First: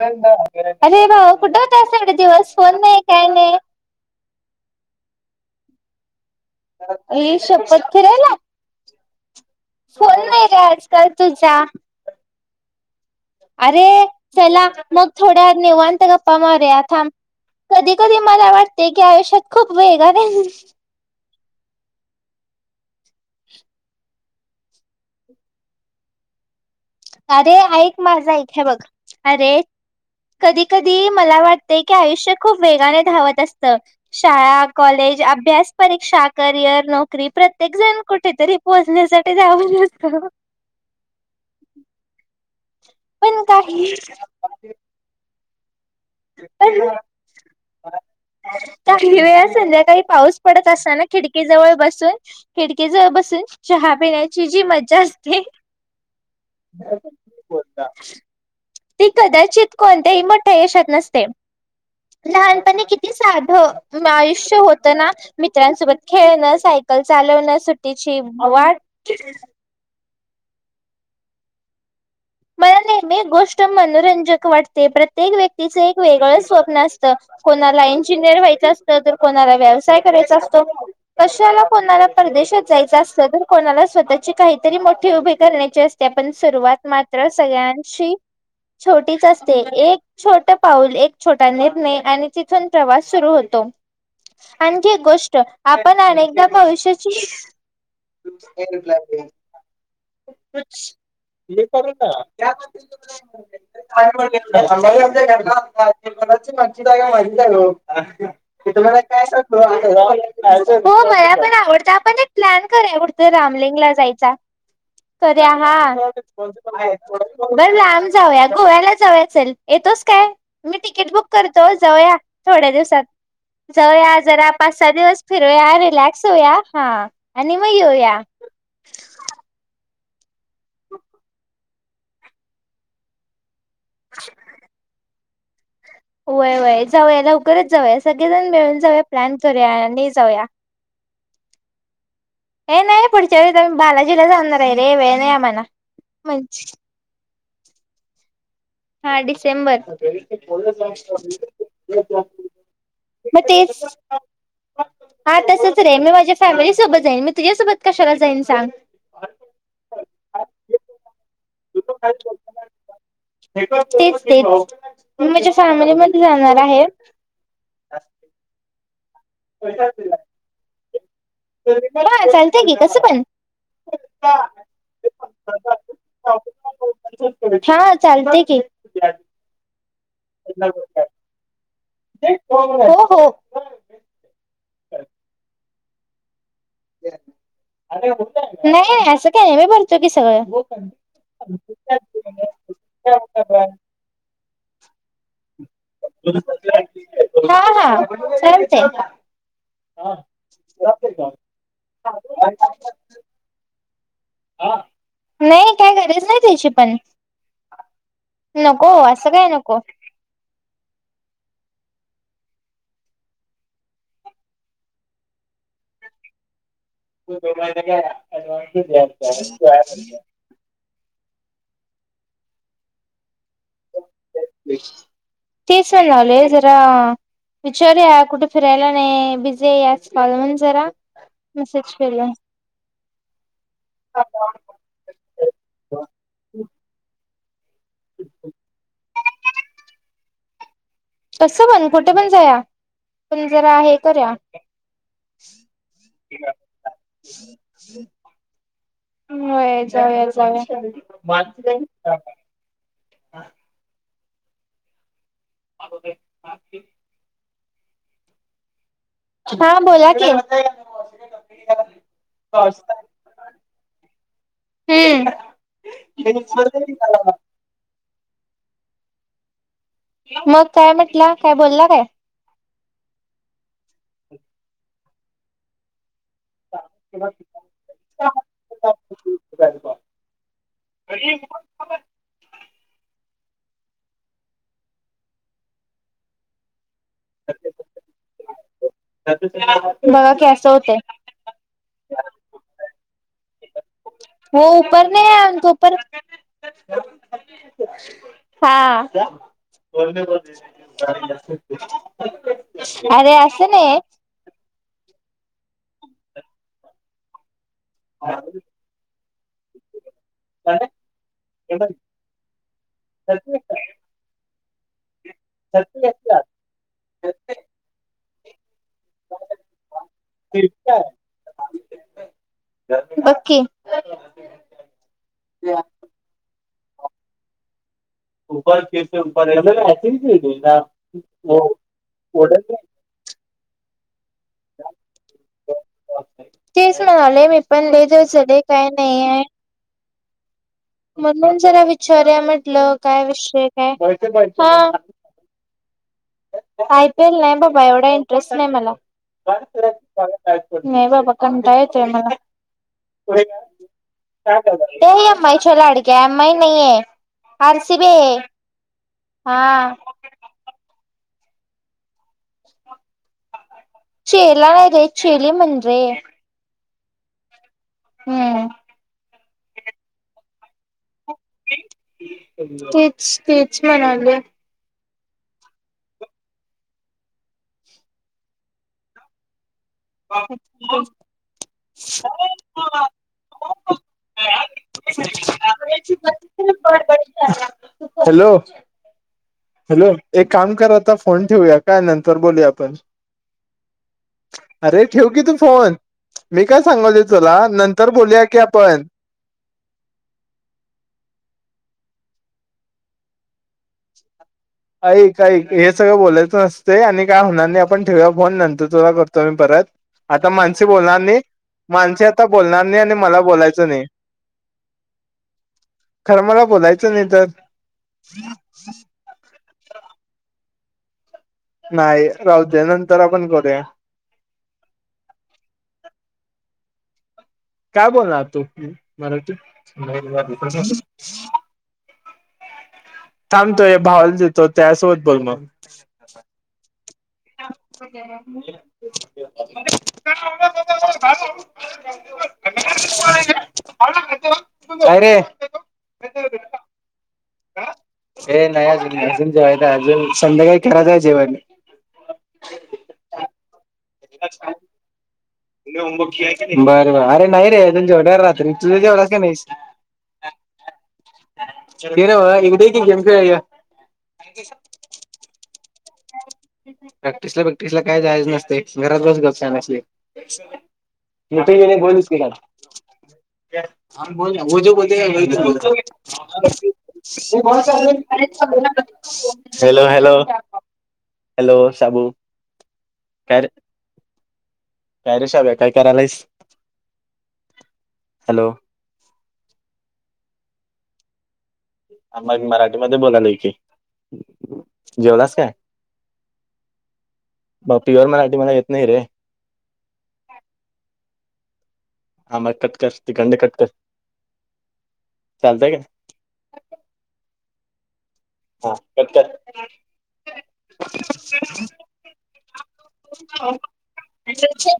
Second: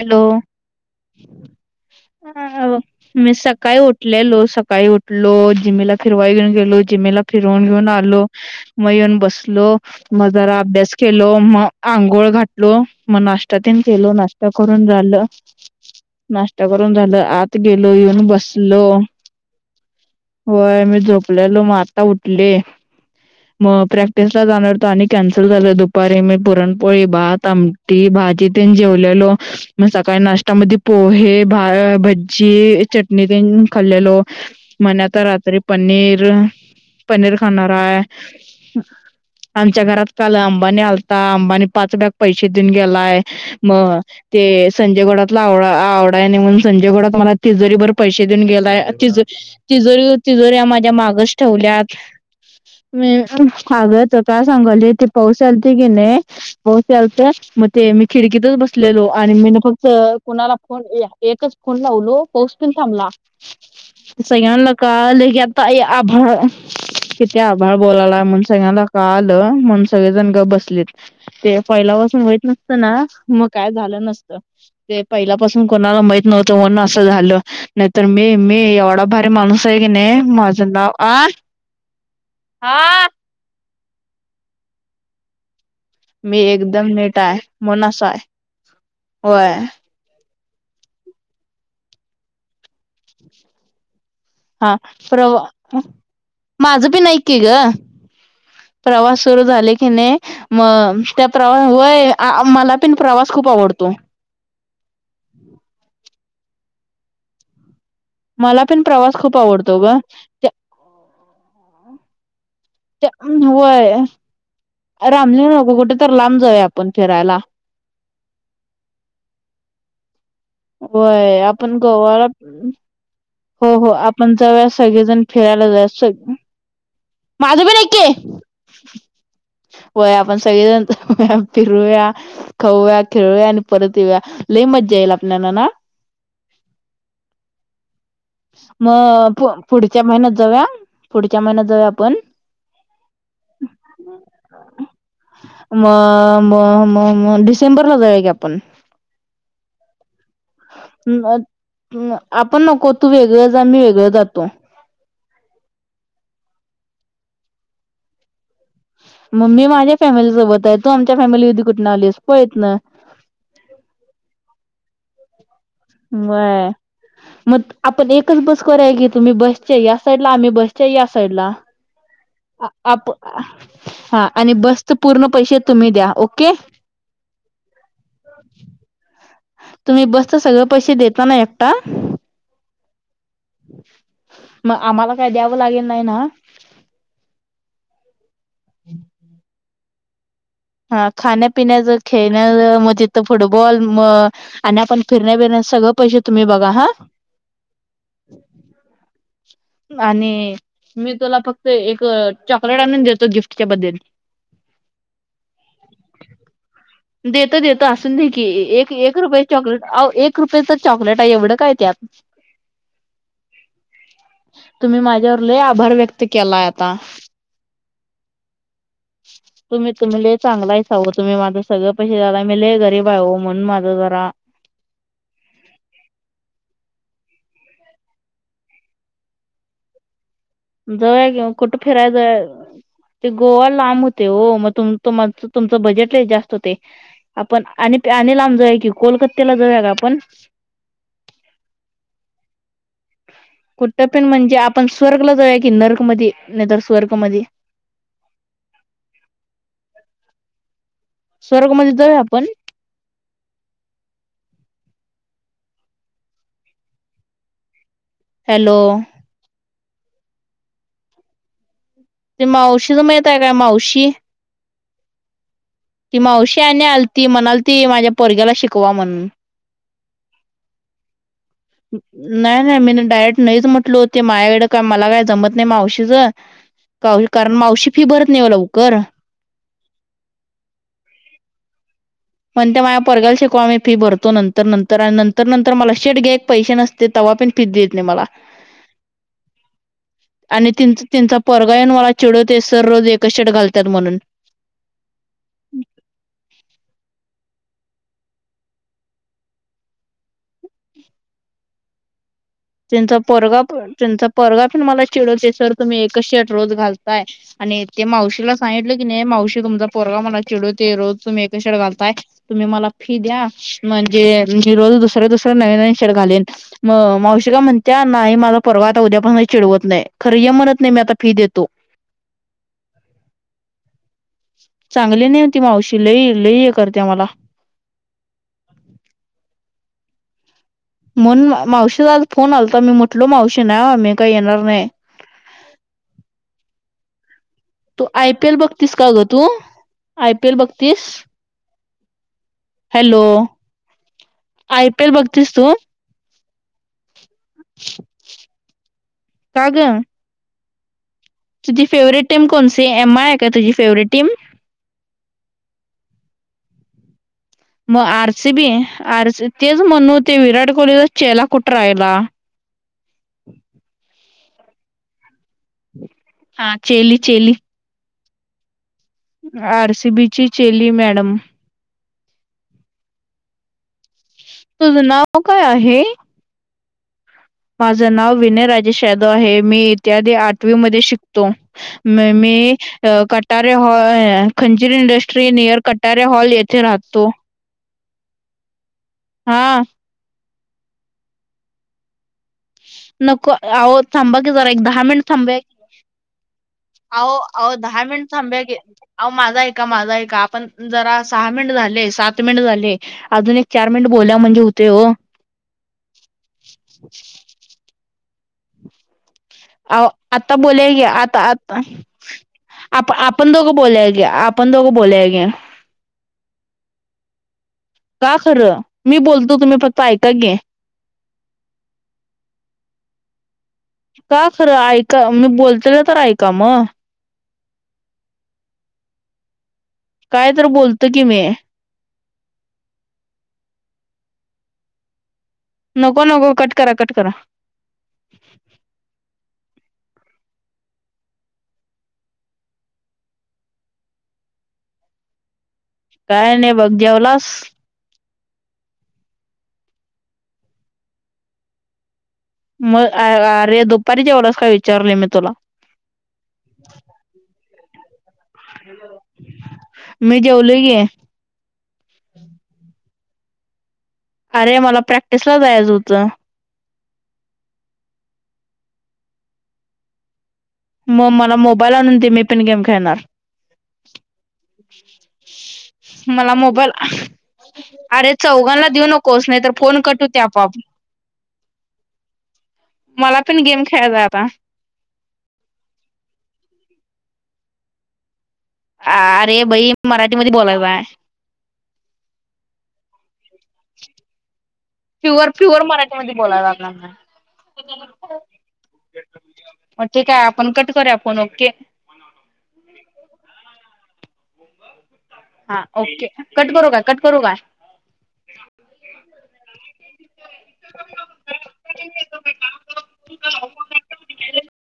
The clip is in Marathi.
हॅलो, अरे भाऊ कुठे होतास एवढे दिवस फोन [unintelligible] नाही काय मी नाही. सकाळी उठ उठलेलो, सकाळी उठलो, जिम्मीला फिरवाई घेऊन गेलो, जिम्मीला आई फिरवून शपथ घेऊन आलो. फिरायला मग येऊन बसलो, फोन मग नाही रे जरा अभ्यास आजकाल केलो, तुझा मग आंघोळ घातलो, म नाष्ट सॅटिन [unintelligible] अरे केलो नास चला मग, थोड्या निवांत गप्पा नाश्ता मारुया करून थांब, झालं आत गेलो कधी कधी येऊन मला बसलो वाटते की आयुष्यात खूप वेगळ आहे [unintelligible] होय मी झोपलेलो मग आता उठले. मग प्रॅक्टिसला जाणार तर आणि कॅन्सल झालं दुपारी मी पुरण पोळी, भात, अरे ऐक आमटी, माझा भाजी ऐक हे तेन बघ. जेवलेलो. अरे मग सकाळी कधी नाष्टामध्ये कधी मला पोहे, वाटते की आयुष्य खूप भज्जी वेगाने चटणी धावत तेन असतं. खाल्लेलो. शाळा, म्हणे कॉलेज, आता रात्री अभ्यास, परीक्षा, पनीर करिअर, नोकरी पनीर खाणार प्रत्येक जण आहे. कुठेतरी पोहोचण्यासाठी धावत आमच्या घरात असतो. काल अंबानी आलंत हा अंबानी पाच बॅग पैसे देऊन गेलाय, पण काही मग ते संजय घोडातला आवडा आवड त्यांनी म्हणून पण संजयघोडत मला तिजोरी भर पैसे देऊन गेलाय, काही तिजो वेळा संध्याकाळी तिजोरीवर पाऊस तिजोऱ्या पडत माझ्या असताना माग खिडकीजवळ ठेवल्यात बसून खिडकीजवळ मी बसून चहा अगं काय पिण्याची जी सांगाली मज्जा ते पाऊस असते आलत की नाही हो चालत मग ते मी खिडकीतच बसलेलो ती आणि मी कदाचित फक्त कोणत्याही मोठ्या कुणाला फोन यशात ये नसते. एकच फोन लावलो पाऊस पणं लहानपणी थांबला किती साधं आयुष्य सगळ्यांना होतं ना कळालकी की आ ताई मित्रांसोबत आभाळ, खेळणं सायकल किती चालवणं आभाळ सुट्टीची बोलाला म्हण वाट सगळ्याला कळाल म्ह सगळे जण गबसलेत ते पहिल्या पासून माहित नसत ना मग काय झालं अस रंजक वाटते प्रत्येक व्यक्तीचं एक माहित वेगळं नव्हतं म्हणून स्वप्न असं असतं, झालं कोणाला नाहीतर मी इंजिनियर मी व्हायचं असतं एवढा तर भारी कोणाला माणूस आहे की व्यवसाय नाही करायचा असतो माझं नाव आ कशाला कोणाला परदेशात जायच हा असत तर कोणाला स्वतःची काहीतरी मोठी उभी करण्याची असते पण मी सुरुवात एकदम मात नीट मात्र आहे म्हणून असं सगळ्यांशी आहे छोटीच होय असते एक छोट पाऊल, एक छोटा निर्णय आणि तिथून प्रवास सुरू होतो. हा आणखी एक गोष्ट, प्रवा आपण अनेकदा माझं बी नाही भविष्याची की ग प्रवास सुरू झाले की नाही म त्या प्रवास वय मला पण प्रवास खूप आवडतो. माझी जागा आहे ओ मला [unintelligible] मी पण तुम्हाला प्रवास खूप कायसांगतो आवडतो ग माहित आहे का हो मला आवडत आपण एक प्लॅन करुया कुठतं रामलिंगला वय जायचा करूया रामलिंग नको हा कुठे तर लांब जाऊया आपण फिरायला बर लांब जाऊया गोव्याला जाउया चल येतोस काय? मी तिकीट बुक होय करतो, आपण जाऊया गोवाला थोड्या दिवसात. हो हो जाऊया, आपण जरा जाऊया पाच सहा सगळेजण दिवस फिरायला फिरूया जाऊ रिलॅक्स होऊया हा आणि मग येऊया. हं [unintelligible] होय आपण सगळेजण फिरूया, खाऊया खेळूया आणि परत येऊ्या लई मज्जायेईल आपल्याला ना? वय वय जाऊया लवकरच जाऊया सगळेजण मिळून जाऊया मग प्लॅन पु करूया पुढच्या नि महिन्यात जाऊया. पुढच्या महिन्यात जाऊया आपण. हे नाही पुढच्या वेळी आमी बालाजीला जाणार आहे रे वेळ नाही आम्हाला म म्हण म म मोंढीस चेंबूरला जाऊया की आपण. हा डिसेंबर. [unintelligible] आपण नको तू मग वेगळं जा तेच. मी वेगळं जातो हा तसच रे, मी माझ्या फॅमिली सोबत जाईन मी तुझ्यासोबत कशाला जाईन सांग? म मी माझ्या फॅमिली सोबत आहे तू आमच्या फॅमिलीधी कुठून आलीस पळत इतन. तेच ते मी माझ्या फॅमिलीमध्येध जाणार व्हय आहे. मग आपण एकच बस कराय की तुम्ही बसच्या या साईड ला आम्ही बसच्या या साईडला. हा चालेल. आप हा आणि बसचे पूर्ण पैसे तुम्ही द्याल ओके? हा चालतेय की. तुमी बसच सगळे पैसे देताना एकटा? हो हो. म आम्हाला काय द्यावं लागेल नाही ना? नाही, असं काही नाही आम्ही भरतो की सगळं. हा खाण्यापिण्याच, खेळण्याच म तीथ फुटबॉल म आणि आपण फिरण्या बिरण्याच सगळं पैसे तुम्ही बघा हा. हा हा चालतंय. आणि मी तुला फक्त एक चॉकलेट आणून देतो गिफ्टच्या बद्दल. नाही काय गरज नाही त्याची पण. देतो देतो असून दे की नको एक एक असं रुपये काय नको चॉकलेट आओ एक रुपयेच चॉकलेट आहे एवढं काय त्यात? तुम्ही माझ्या वर लय आभार व्यक्त केलाय. आता तुम्ही तुम्ही [inaudible] लय चांगला आहेसाओ तुम्ही माझं सगळं पैसे जाला मले गरीब आहेहो म्हणून माझं जरा तसणाले [unintelligible] जरा विचारू या कुठे फिरायला नाही बिझी आहे या स् कॉल म्हण [unintelligible] जाऊया किवो कुठं फिराय जाऊया. ते गोवा लांब होतय ओ, मग त तुमचं बजेटलय जास्त होतय. आपण, आणि प आणि लांब जाऊया की, कोलकत्याला जाऊया का आपण? कसं पण कुठे पण जाऊया. कुट्टपिण म्हणजे आपण स्वर्गला जाऊया की नर्क मधी, नाही तरर स्वर्ग मधी. व्हय जाऊया स्वर्ग मध्ये जाऊया. जाऊया आपण हा कुठे? हॅलो हा बोला की. ते मावशीच मायताय का मावशी? हम्म. ती मावशी आणि आलती म्हणाल ती माझ्या पोरग्याला शिकवा म्हणून. मग काय म्हटलं, काय बोलला काय? नाही नाही, मीन डायरेक्ट नाहीच म्हटल होते, माझ्याकडे का मला काय जमत नाही मावशीचं. काशी [unintelligible] कारण मावशी फी भरत नाही लवकर. [unintelligible] म्हणते माया पोरग्याला शिकवा आम्ही फी भरतो नंतर नंतर आणि नंतर नंतर मला शेट घेत पैसे नसत ते तवा पण पि देत नाही मला बघा की असं आणि होतंय त्यांचं त्याच पोरगायना मला चिडवतो सर रोज एकाच शर्ट घालत्यात म्हणून. हो उपर नाही आहेपर [unintelligible] हा [unintelligible] त्यांचा अरे पोरगा असं पण नाही त्यांचा पोरगा पण मला चिडवते सर तुम्ही एकच शर्ट रोज घालताय आणि ते मावशीला सांगितलं की नाही मावशी तुमचा पोरगा मला चिडू ते रोज तुम्ही एकच शर्ट घालताय. तुम्ही मला फी द्या म्हणजे मी रोज दुसर दुसर नवेन नवीन शर घालीन. म मावशी का म्हणत्या नाही मला परवा आता उद्यापासून चिडवत नाही खरं य म्हणत नाही मी आता फी देतो. बघ की. चांगली नाहीय ती मावशी लई लई ह्य करते मला. [unintelligible] मण मावशीचा आज फोन आलता, मी म्हटलो मावशी नावा मि काय येणार नाही. तेच ना, लय माहित. तू आय पी एल बघतीस का ग तू, आय पी एल बघतीस? म्हणून जरा विचारुया म्हटलं हॅलो काय विषय काय? हा तीस तु? आय पी एल नाय बाबा, एवढा इंटरेस्ट नाय मला, का ग नाय बाबा. कंटाळा तुझी येतोय फेवरेट मला. टीम कोणसी? एम आय का तुझी फेवरेट टीम? ए एम आय च्या लाडक्या एम आय नाहीे ऐ. म R C B R C तेच हा. म्हणू ते विराट कोहलीचा चेला कुठ राहिला? चेला नाय रे, चेली म्हन रे. हा, चेली चेली. हम्म. आर सी बी ची चेली मॅडम. तेच, तेच म्हणाले. तुझं नाव काय आहे? माझं नाव विनय राजेश यादव आहे मी इ्यादी आठवी मध्ये शिकतो मी कटारे ह खंजिर इंडस्ट ्ट्रि नियर कटार्या हॉल येथे राहतो. हा हॅलो एक काम करा आता फोन ठेवूया काय नंतर बोलूया. नको, अहो थांबा के जरा एक दहा मिनिट थांबया की. आहो, आहो दहा मिनट थांबूया की. अहो माझ ऐका, माझ ऐका, आपण जरा सहा मिनिट झाले, सात मिनिट झाले अजून एक चार मिनिट बोला म्हणजे हो ऐकऐक हे सगळं बोलायचं असतय आणि काय होणार नाही आपण ठेऊया फोन नंतर तुला करतो. अओ आता बोलाय की आता आता आप आपण दोघं बोलाय घ्या की आप पण दोघ बोलुया की. खरं मला बोलायचं नाही तर. का खरं, मी बोलतो तुम्ही फक्त ऐका की? नाही, राहतदे, या नंतर आपण करूया. का खरं ऐका, मी बोलते ना तर ऐका म. काय बोलणार तू मराठी? काय तर बोलतो की मी. थांब तोय भावल देतो त्या सोबत बोल मग. नको नको कट करा, कट करा. [unintelligible] [inaudible] [inaudible] काय रे काय नाही बघ जेवलास? हे नाही अज अजून जेवायचा अजून संध्याकाळी करायचय मग आअ अरे दुपारी जेवलास काय विचारलोय मी तुला. बर बर अरे नाही रे जजून जेवढ्या रात्री तुझ जेवलास का नाहीस? मी जेवलोय की. ते ना इकडे ये की गेम खेळुया म. अरे मला प्रॅक्टिस ला जायचं होतं. प्रॅक्टिस ला प्रॅक्टिस ला काही जायच नसते घरात बस गप शहाना आहेस लयी. मग मला मोबाईल आणून दे मी पण गेम खेळणार. [unintelligible] मला मोबाईल अरे चौघांला देऊ नकोस नाही तर फोन हॅलो कट हॅलो होतय आपोआप. शाबू मला काय पण रे गेम खेळायचा आता. काय रे शाभ्या काय करायलायस? हॅलो. अ अरे भाई मराठी मध्ये बोलांचाय. आ म मराठीमध्ये बोलालोय की. प्युअर जेवलास काय प्युअर मराठी मधे बोलाय लागल्या. मग प्युअर मराठी मला येत नाही रे मग ठीक आहे आपण कट करूया फोन ओके. हा मग कट कर तिकडनं कट कर. हा चालतंय काय ओके कट करू का कट करू का? हा कट कर. [unintelligible] कर.